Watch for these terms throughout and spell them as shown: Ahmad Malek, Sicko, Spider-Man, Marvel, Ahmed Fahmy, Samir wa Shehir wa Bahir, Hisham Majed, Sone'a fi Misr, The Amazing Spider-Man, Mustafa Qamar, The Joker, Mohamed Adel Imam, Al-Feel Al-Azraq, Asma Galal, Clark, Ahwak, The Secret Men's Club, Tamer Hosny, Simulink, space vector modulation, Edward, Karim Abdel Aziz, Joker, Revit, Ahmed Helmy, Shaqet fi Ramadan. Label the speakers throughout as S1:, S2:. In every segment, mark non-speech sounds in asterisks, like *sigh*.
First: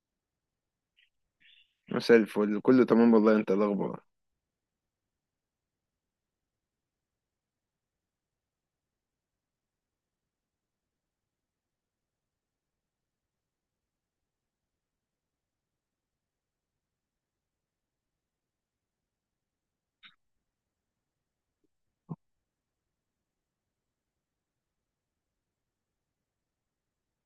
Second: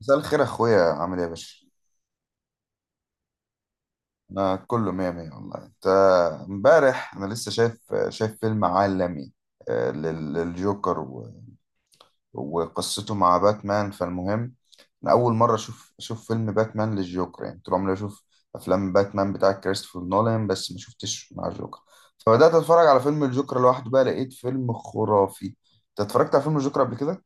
S1: مساء الخير يا اخويا، عامل ايه يا باشا؟
S2: مساء الفل، كله تمام والله. انت إيه الاخبار؟
S1: انا كله مية مية والله. انت، امبارح انا لسه شايف فيلم عالمي. للجوكر وقصته مع باتمان. فالمهم انا اول مرة اشوف فيلم باتمان للجوكر، يعني طول عمري اشوف افلام باتمان بتاع كريستوفر نولان بس ما شفتش مع الجوكر. فبدأت اتفرج على فيلم الجوكر لوحده، بقى لقيت فيلم خرافي. انت اتفرجت على فيلم الجوكر قبل كده؟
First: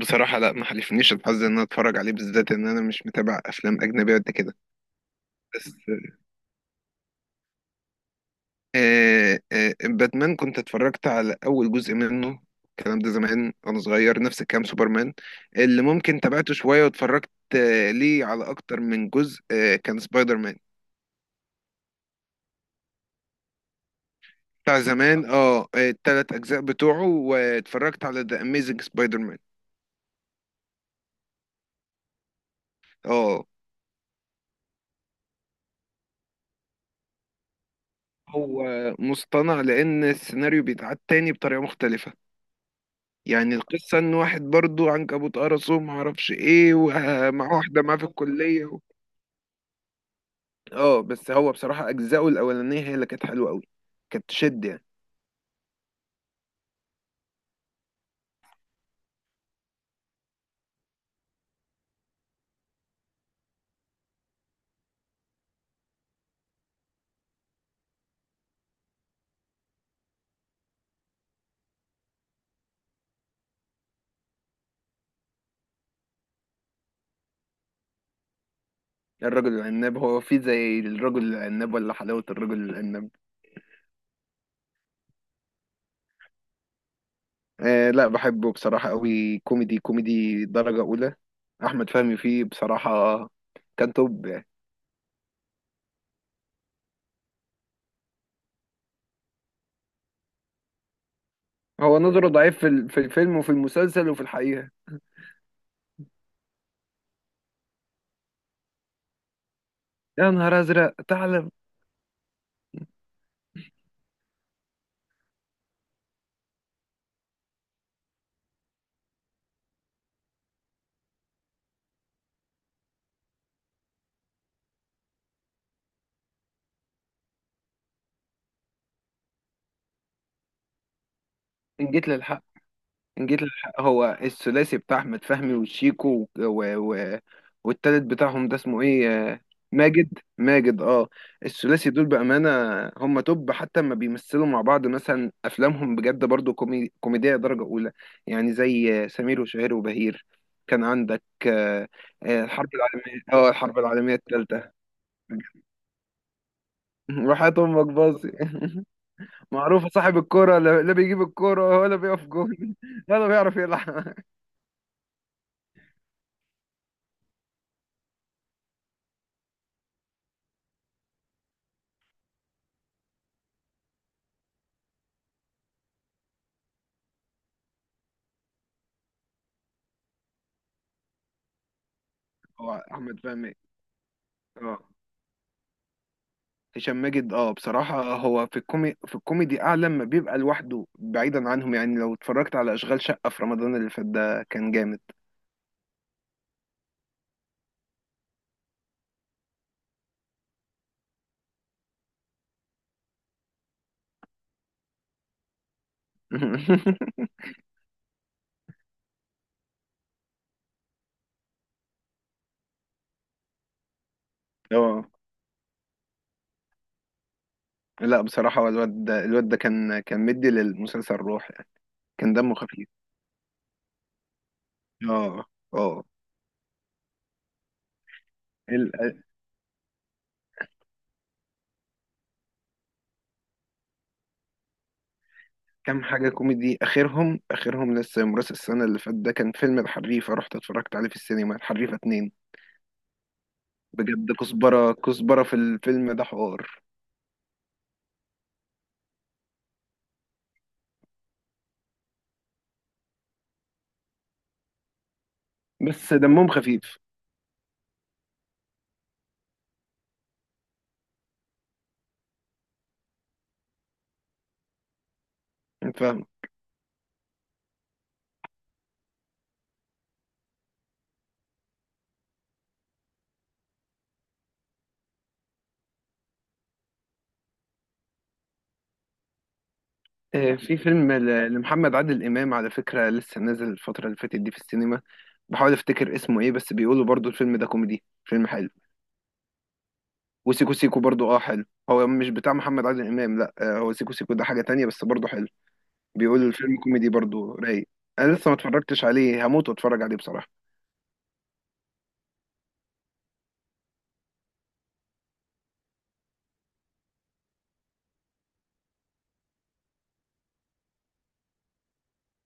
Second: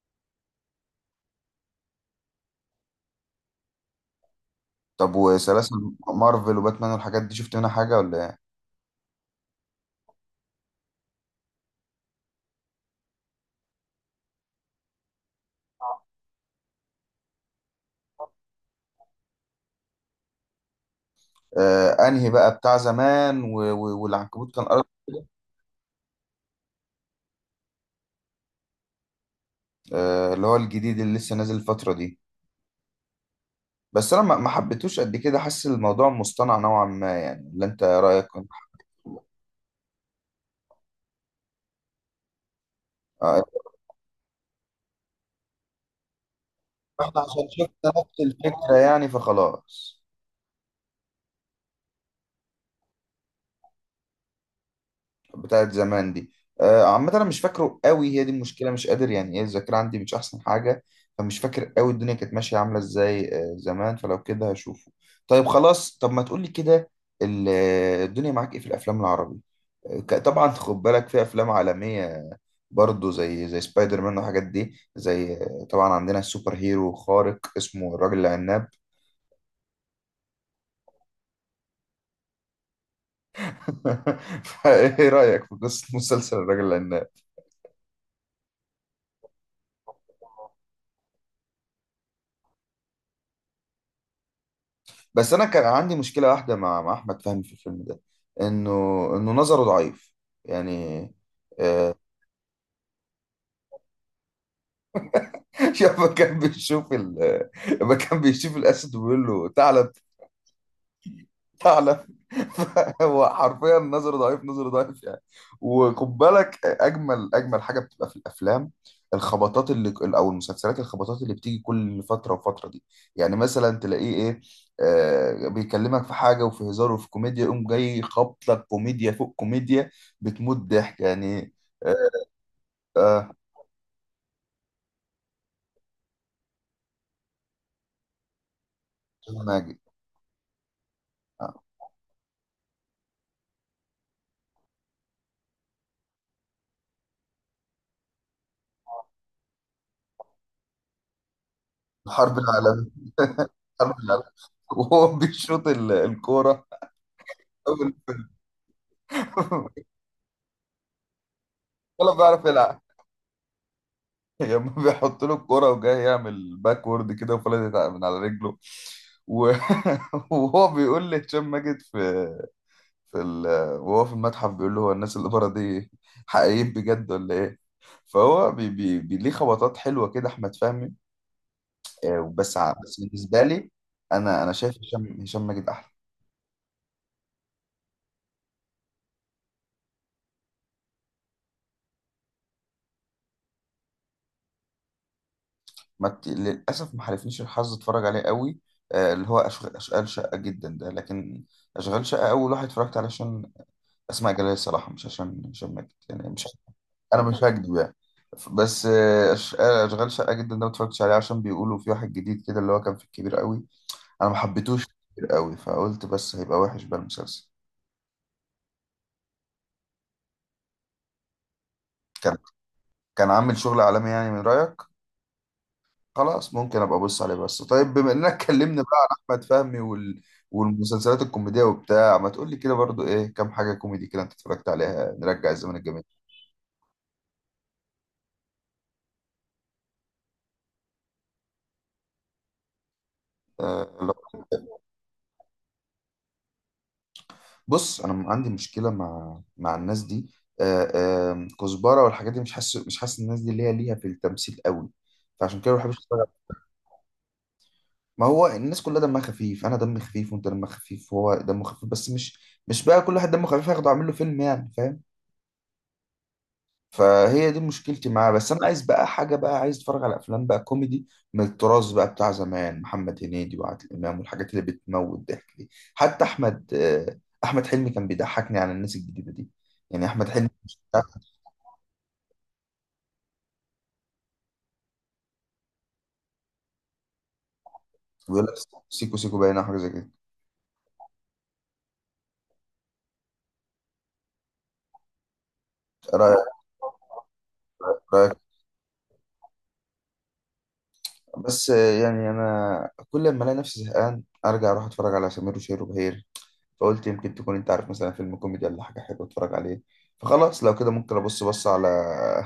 S2: بصراحة لا، ما حلفنيش الحظ ان انا اتفرج عليه بالذات. ان انا مش متابع افلام اجنبية قد كده.
S1: طب
S2: بس
S1: وسلاسل مارفل وباتمان والحاجات دي شفت منها حاجة ولا إيه؟
S2: باتمان كنت اتفرجت على اول جزء منه. الكلام ده زمان وانا صغير، نفس الكلام سوبرمان اللي ممكن تابعته شوية واتفرجت. ليه على اكتر من جزء؟ كان سبايدر مان
S1: آه، انهي بقى بتاع زمان والعنكبوت كان
S2: بتاع
S1: أرض.
S2: زمان. التلات اجزاء بتوعه، واتفرجت على ذا اميزنج سبايدر مان.
S1: آه، اللي هو الجديد اللي لسه نازل الفترة دي.
S2: اه،
S1: بس انا ما حبيتوش قد كده، حاسس الموضوع مصطنع نوعا ما، يعني اللي انت رأيك كنت،
S2: هو مصطنع لان السيناريو بيتعاد تاني بطريقة مختلفة.
S1: آه.
S2: يعني القصة ان واحد برضو عنكبوت قرصه ومعرفش ايه،
S1: احنا عشان
S2: ومع *laughs* واحدة
S1: شفنا
S2: معاه في
S1: نفس
S2: الكلية
S1: الفكرة
S2: و...
S1: يعني فخلاص.
S2: اه بس هو بصراحة اجزاؤه الاولانية هي اللي كانت حلوة قوي، كانت تشد يعني.
S1: بتاعت زمان دي. عامة أنا مش فاكره قوي، هي دي المشكلة، مش قادر، يعني إيه، الذاكرة عندي مش أحسن حاجة. فمش فاكر قوي الدنيا كانت ماشية عاملة إزاي، زمان، فلو كده هشوفه. طيب خلاص، طب ما تقولي كده. ال- الدنيا معاك إيه في الأفلام العربي؟ طبعا خد بالك، في أفلام عالمية برضه زي سبايدر مان والحاجات دي، زي طبعا عندنا السوبر هيرو خارق اسمه الراجل العناب.
S2: الرجل العناب، هو في زي الرجل العناب ولا حلاوة الرجل العناب؟
S1: *laughs* فإيه رأيك في قصة مسلسل الراجل العناب؟
S2: آه لا، بحبه بصراحة قوي، كوميدي كوميدي درجة اولى. احمد فهمي فيه بصراحة كان توب يعني.
S1: بس انا كان عندي مشكله واحده مع احمد فهمي في الفيلم ده، انه انه نظره ضعيف، يعني، آه.
S2: هو نظره ضعيف في في الفيلم وفي المسلسل وفي الحقيقة.
S1: *laughs* يابا كان بيشوف لما كان بيشوف الاسد ويقول له تعالى.
S2: يا نهار ازرق، تعلم!
S1: فعلا *laughs* هو حرفيا نظر ضعيف، نظر ضعيف يعني. وخد بالك، اجمل حاجه بتبقى في الافلام، الخبطات اللي او المسلسلات، الخبطات اللي بتيجي كل فتره وفتره دي. يعني مثلا تلاقيه ايه، آه، بيكلمك في حاجه وفي هزار وفي كوميديا، يقوم جاي خبط لك كوميديا فوق كوميديا، بتموت ضحك يعني.
S2: ان جيت للحق، إن
S1: آه،
S2: جيت للحق، هو الثلاثي بتاع أحمد فهمي وشيكو و والتالت بتاعهم ده اسمه إيه؟
S1: ماجد.
S2: ماجد اه.
S1: آه،
S2: الثلاثي دول بأمانة هم توب، حتى ما بيمثلوا مع بعض، مثلا أفلامهم بجد برضو كوميدية درجة أولى. يعني زي سمير وشهير وبهير، كان عندك
S1: الحرب
S2: الحرب
S1: العالميه،
S2: العالمية، اه الحرب
S1: الحرب
S2: العالمية
S1: العالميه.
S2: الثالثة.
S1: *laughs* وهو بيشوط الكوره.
S2: *laughs* وحياة أمك
S1: أول فيلم.
S2: باظي. *laughs* معروفة،
S1: *laughs*
S2: صاحب الكرة لا لا، بيجيب الكرة ولا
S1: ولا
S2: بيقف
S1: بيعرف
S2: جون
S1: يلعب.
S2: *laughs* ولا بيعرف يلعب.
S1: *laughs* لما بيحط له الكرة وجاي يعمل باكورد كده وفلتت من على رجله و... *laughs* وهو بيقول لهشام ماجد في في وهو في المتحف بيقول له هو الناس اللي بره دي حقيقيين بجد ولا ايه؟ فهو ليه خبطات حلوة كده أحمد فهمي.
S2: *laughs* هو
S1: بس
S2: أحمد
S1: بالنسبة
S2: فهمي،
S1: لي، أنا شايف
S2: اه.
S1: هشام ماجد أحلى.
S2: هشام ماجد اه، بصراحة هو في في الكوميدي أعلى لما بيبقى لوحده بعيدا عنهم. يعني لو اتفرجت على أشغال شقة في رمضان اللي فات ده، كان جامد.
S1: ما بت... للأسف ما حالفنيش الحظ أتفرج عليه قوي، آه، اللي هو أشغال شقة جدا ده. لكن أشغال شقة أول واحد اتفرجت عليه عشان اسماء جلال الصراحه، مش عشان هشام ماجد يعني، مش انا
S2: *laughs*
S1: مش هكدب يعني. بس اشغال شقه جدا ده ما اتفرجتش عليه، عشان بيقولوا في واحد جديد كده اللي هو كان في الكبير قوي. انا ما حبيتهوش في
S2: اه
S1: الكبير قوي، فقلت بس هيبقى وحش بقى المسلسل.
S2: لا بصراحة، هو الواد ده، كان مدي للمسلسل روح يعني، كان
S1: كان
S2: دمه خفيف.
S1: كان عامل شغل عالمي يعني، من رايك.
S2: اه اه.
S1: خلاص ممكن ابقى ابص عليه. بس طيب، بما اننا اتكلمنا
S2: ال-
S1: بقى عن احمد فهمي والمسلسلات الكوميديه وبتاع، ما تقول لي كده برضو ايه كام حاجه كوميدي كده انت اتفرجت عليها، نرجع الزمن الجميل.
S2: كام حاجة كوميدي؟ آخرهم لسه يوم راس السنة اللي فات ده، كان فيلم الحريفة، رحت اتفرجت عليه في السينما، الحريفة اتنين.
S1: أه...
S2: بجد
S1: لا.
S2: كزبرة في الفيلم ده حوار.
S1: بص انا عندي مشكله مع الناس دي، آه، آم، كزبره والحاجات دي، مش حاسس، مش حاسس الناس دي ليها، ليها في التمثيل قوي، فعشان كده ما بحبش
S2: بس
S1: اتفرج.
S2: دمهم خفيف.
S1: ما هو الناس كلها دمها خفيف، انا دمي خفيف وانت دمك خفيف وهو دمه خفيف، بس مش بقى كل واحد دمه خفيف هاخده اعمل له فيلم يعني، فاهم.
S2: فاهم.
S1: فهي دي مشكلتي معاه. بس انا عايز بقى حاجه، بقى عايز اتفرج على افلام بقى كوميدي من التراث بقى بتاع زمان، محمد هنيدي وعادل امام والحاجات اللي بتموت ضحك دي، حتى احمد، آه، احمد حلمي كان بيضحكني على الناس الجديده دي. يعني احمد حلمي
S2: في
S1: مش
S2: فيلم لمحمد عادل إمام على فكرة، لسه نازل الفترة اللي فاتت دي في السينما. بحاول أفتكر اسمه إيه، بس بيقولوا برضو الفيلم ده كوميدي،
S1: بيقول
S2: فيلم
S1: لك
S2: حلو.
S1: سيكو سيكو باين، أو حاجه زي كده.
S2: وسيكو سيكو برضو أه حلو. هو مش بتاع محمد عادل إمام، لأ، هو سيكو سيكو ده حاجة تانية بس برضو حلو.
S1: رايك.
S2: بيقولوا الفيلم كوميدي برضو رايق. أنا
S1: رايك.
S2: لسه ما اتفرجتش عليه، هموت واتفرج عليه بصراحة.
S1: بس آه، يعني انا كل ما الاقي نفسي زهقان ارجع اروح اتفرج على سمير وشهير وبهير. فقلت يمكن تكون انت عارف مثلا فيلم كوميدي ولا حاجه حلوه اتفرج عليه. فخلاص، لو كده ممكن ابص بص على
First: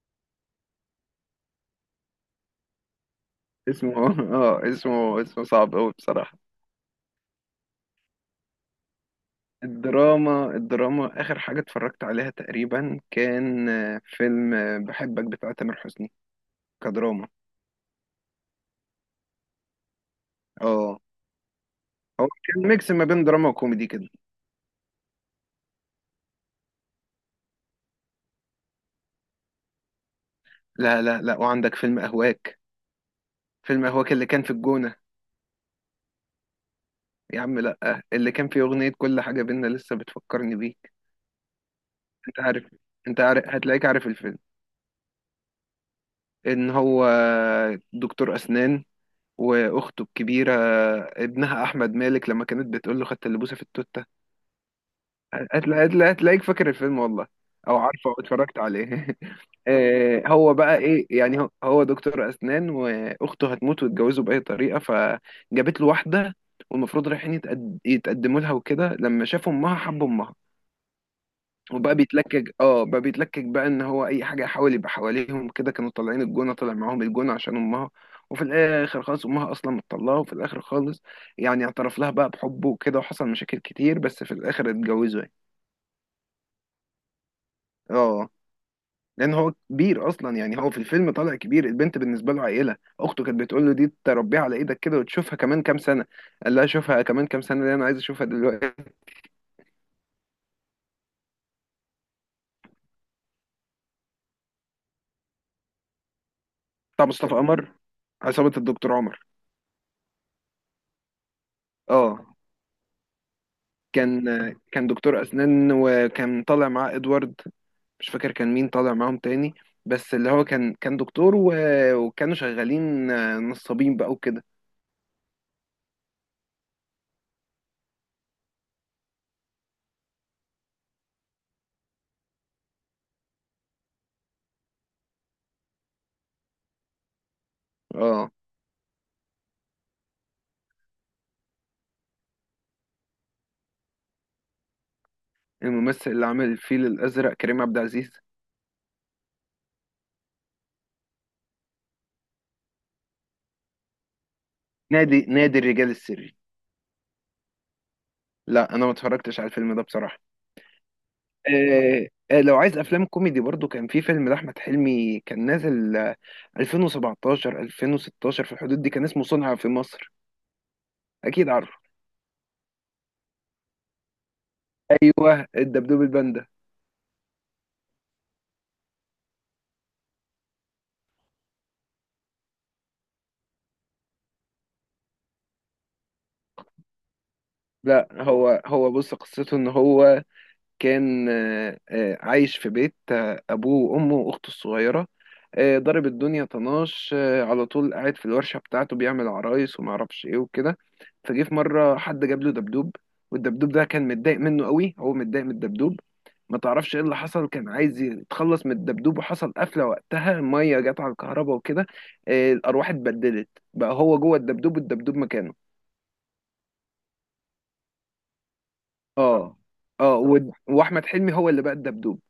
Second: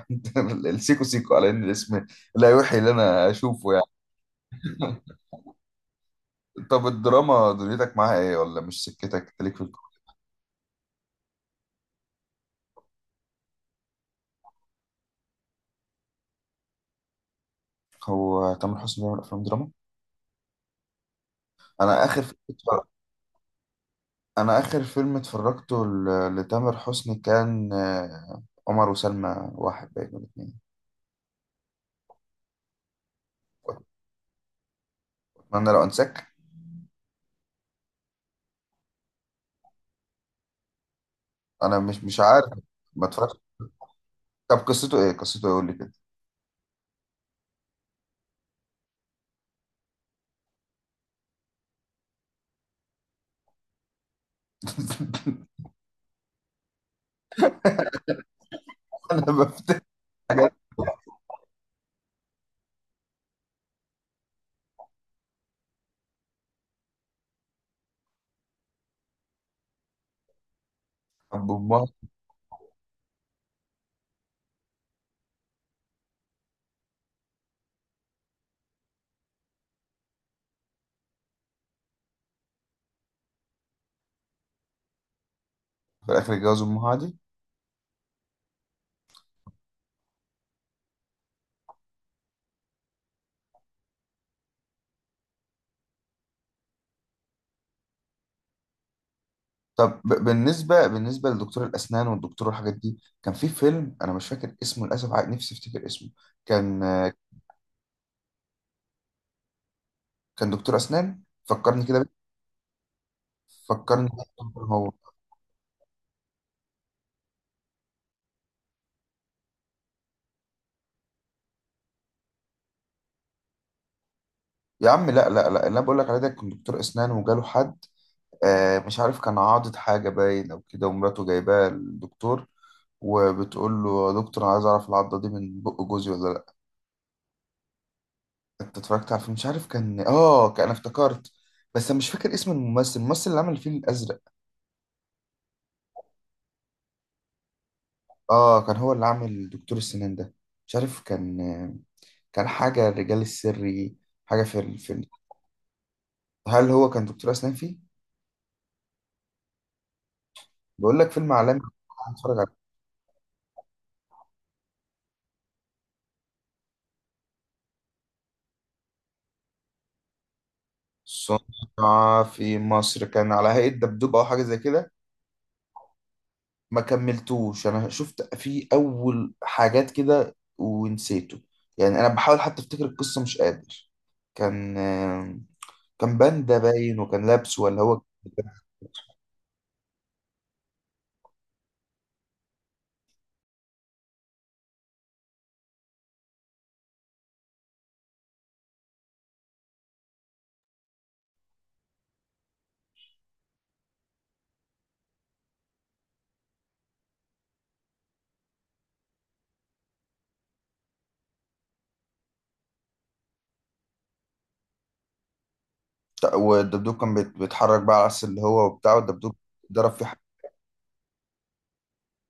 S1: *laughs* السيكو سيكو، على ان الاسم لا يوحي اللي انا اشوفه يعني.
S2: اسمه *laughs* أه، اسمه صعب أوي بصراحة.
S1: طب الدراما دنيتك معاها ايه، ولا مش سكتك، انت ليك في
S2: الدراما، آخر حاجة اتفرجت عليها تقريبا، كان فيلم بحبك بتاع تامر حسني، كدراما.
S1: هو تامر حسني بيعمل افلام دراما؟
S2: اه،
S1: انا اخر
S2: هو
S1: فيلم
S2: كان ميكس ما بين دراما وكوميدي كده.
S1: انا اخر فيلم اتفرجته لتامر حسني كان عمر وسلمى واحد باين ولا اتنين.
S2: لا، وعندك فيلم أهواك. فيلم أهواك اللي كان في الجونة،
S1: اتمنى لو انساك.
S2: يا عم لا، اللي كان فيه أغنية كل حاجة بينا لسه بتفكرني بيك.
S1: انا مش، مش
S2: أنت
S1: عارف.
S2: عارف،
S1: ما
S2: أنت
S1: اتفرجتش.
S2: عارف، هتلاقيك عارف الفيلم.
S1: طب قصته ايه، قصته ايه، قول لي كده.
S2: إن هو دكتور أسنان، وأخته الكبيرة ابنها أحمد مالك، لما كانت بتقول له خدت اللبوسة في التوت. هتلاقيك فاكر الفيلم والله، او عارفه، او اتفرجت عليه.
S1: *laughs* انا
S2: *laughs*
S1: بفتح حاجات.
S2: هو بقى ايه يعني، هو دكتور اسنان، واخته هتموت ويتجوزوا باي طريقه، فجابت له واحده، والمفروض رايحين يتقدموا لها وكده، لما شافوا امها حب امها.
S1: طب وأمها؟
S2: وبقى بيتلكك، بقى ان هو اي حاجه يحاول يبقى حواليهم كده. كانوا طالعين الجونه، طالع معاهم الجونه عشان امها. وفي الاخر خالص امها اصلا مطلعه. وفي الاخر خالص يعني اعترف لها بقى بحبه وكده، وحصل مشاكل كتير، بس في الاخر اتجوزوا يعني.
S1: في الاخر اتجوز امها دي.
S2: اه، لان هو كبير اصلا. يعني هو في الفيلم طالع كبير، البنت بالنسبه له عيله، اخته كانت بتقول له دي تربيها على ايدك كده وتشوفها كمان كام سنه. قال لها شوفها كمان كام سنه ليه، انا عايز اشوفها دلوقتي.
S1: طب بالنسبه، بالنسبه لدكتور الاسنان والدكتور والحاجات دي، كان في فيلم انا مش فاكر اسمه للاسف، نفسي افتكر اسمه. كان
S2: بتاع مصطفى قمر، عصابه الدكتور عمر.
S1: كان دكتور اسنان، فكرني كده بيه.
S2: اه،
S1: فكرني
S2: كان
S1: بيه
S2: كان
S1: هو.
S2: دكتور اسنان، وكان طالع معاه ادوارد. مش فاكر كان مين طالع معاهم تاني. بس اللي هو كان دكتور وكانوا شغالين نصابين بقى وكده.
S1: يا عم لا لا لا، اللي انا بقول لك عليه ده كان دكتور اسنان وجاله حد، مش عارف كان عاضد حاجه باين او كده، ومراته جايباه للدكتور وبتقول له يا دكتور انا عايز اعرف العضه دي من بق جوزي ولا.
S2: اه.
S1: انت اتفرجت على فيلم مش عارف كان اه، كان انا افتكرت. بس انا مش فاكر اسم الممثل، الممثل اللي عمل الفيل الازرق.
S2: الممثل اللي عمل الفيل الازرق كريم عبد العزيز.
S1: اه، كان هو اللي عامل دكتور السنان ده. مش عارف كان، كان حاجه الرجال السري، حاجه في الفيلم.
S2: نادي الرجال السري؟
S1: هل هو كان دكتور اسنان فيه؟
S2: لا انا ما اتفرجتش على الفيلم ده بصراحه.
S1: بقول لك فيلم عالمي. هنتفرج عليه.
S2: لو عايز افلام كوميدي، برضو كان في فيلم لاحمد حلمي كان نازل، 2017 2016 في الحدود دي، كان اسمه صنع في مصر. اكيد عارفه،
S1: صنع في مصر كان على هيئه دبدوب، او حاجه زي كده.
S2: ايوه الدبدوب الباندا.
S1: ما كملتوش، انا شفت فيه اول حاجات كده ونسيته، يعني انا بحاول حتى افتكر القصه مش قادر. كان، كان باندا باين، وكان لابس، ولا هو
S2: لا، هو بص، قصته ان هو كان، عايش في بيت، أبوه وأمه وأخته الصغيرة. ضرب الدنيا طناش، على طول قاعد في الورشة بتاعته بيعمل عرايس ومعرفش إيه وكده. فجه في مرة حد جاب له دبدوب، والدبدوب ده كان متضايق منه قوي، هو متضايق من الدبدوب. ما تعرفش ايه اللي حصل، كان عايز يتخلص من الدبدوب، وحصل قفلة وقتها، المية جت على الكهرباء وكده. الأرواح اتبدلت، بقى هو جوه الدبدوب والدبدوب مكانه.
S1: والدبدوب كان بيتحرك بقى على العكس اللي هو وبتاع والدبدوب
S2: اه.
S1: ضرب في حد.
S2: اه، واحمد حلمي هو اللي بقى الدبدوب،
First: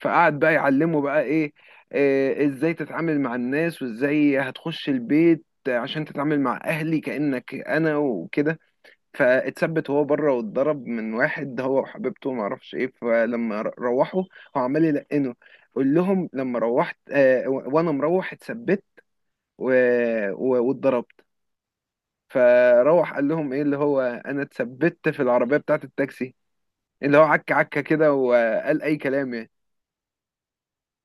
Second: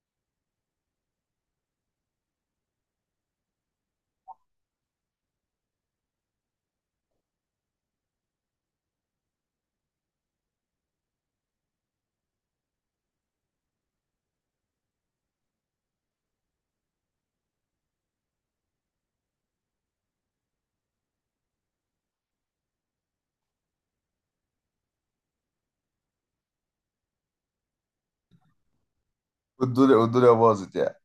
S2: فقعد بقى يعلمه بقى ايه، ازاي تتعامل مع الناس، وازاي هتخش البيت عشان تتعامل مع اهلي كأنك انا وكده. فاتثبت هو بره، واتضرب من واحد هو وحبيبته ما اعرفش ايه. فلما روحوا، هو عمال يلقنه قول لهم لما روحت، وانا مروح اتثبت واتضربت. فروح قال لهم ايه، اللي هو انا اتثبت في العربية بتاعت التاكسي، اللي هو عكة كده، وقال اي كلام يعني.
S1: والدنيا باظت يعني.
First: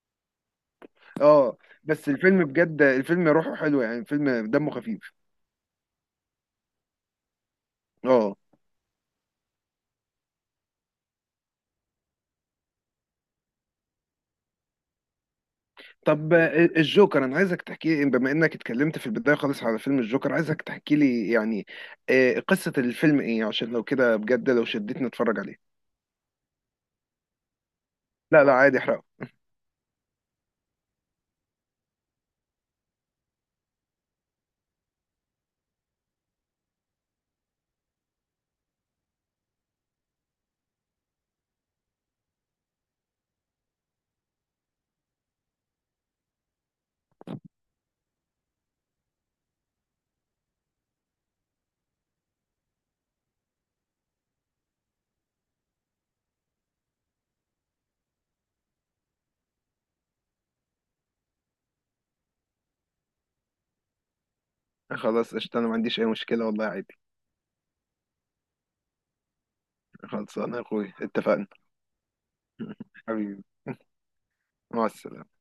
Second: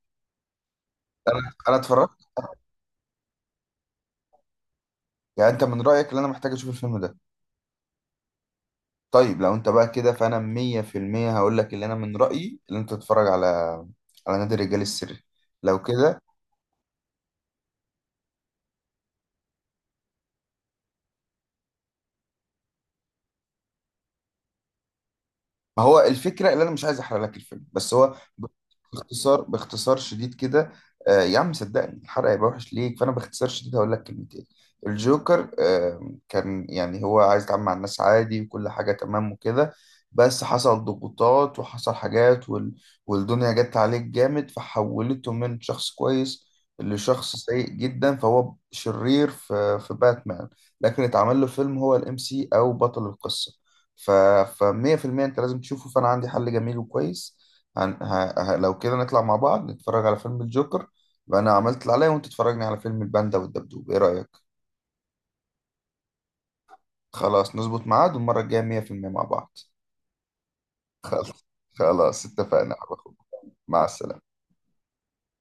S1: انا
S2: اه
S1: انا
S2: بس
S1: اتفرجت.
S2: الفيلم بجد، الفيلم روحه حلو يعني، الفيلم دمه خفيف.
S1: يعني انت من رايك اللي انا محتاج اشوف الفيلم ده.
S2: اه.
S1: طيب لو انت بقى كده فانا 100% هقول لك اللي انا من رايي اللي انت تتفرج على، على نادي الرجال السري. لو كده.
S2: طب الجوكر، انا عايزك تحكي لي، بما انك اتكلمت في البدايه خالص على فيلم الجوكر، عايزك تحكي لي يعني قصه الفيلم ايه، عشان لو كده بجد لو شدتني اتفرج عليه.
S1: ما هو الفكره اللي انا مش عايز احرق لك الفيلم، بس هو
S2: لا لا، عادي احرقه.
S1: باختصار، باختصار شديد كده. آه يا عم صدقني، الحرق هيبقى وحش ليك، فانا باختصار شديد هقول لك كلمتين. الجوكر آه كان يعني هو عايز يتعامل مع الناس عادي، وكل حاجه تمام وكده، بس حصل ضغوطات وحصل حاجات والدنيا جت عليه جامد، فحولته من شخص كويس لشخص سيء جدا. فهو شرير في في باتمان، لكن اتعمل له فيلم هو الام سي او بطل القصه. ف 100% انت لازم تشوفه. فانا عندي حل جميل وكويس، لو كده نطلع مع بعض نتفرج على فيلم الجوكر، وانا عملت اللي عليا وانت تتفرجني على فيلم الباندا والدبدوب. ايه رأيك؟
S2: خلاص قشطه، انا ما عنديش اي مشكله والله، عادي.
S1: خلاص نظبط ميعاد، والمرة الجاية 100% مع بعض.
S2: خلاص انا يا اخوي اتفقنا.
S1: خلاص اتفقنا
S2: *laughs*
S1: على خير.
S2: حبيبي،
S1: مع السلامة
S2: مع السلامه.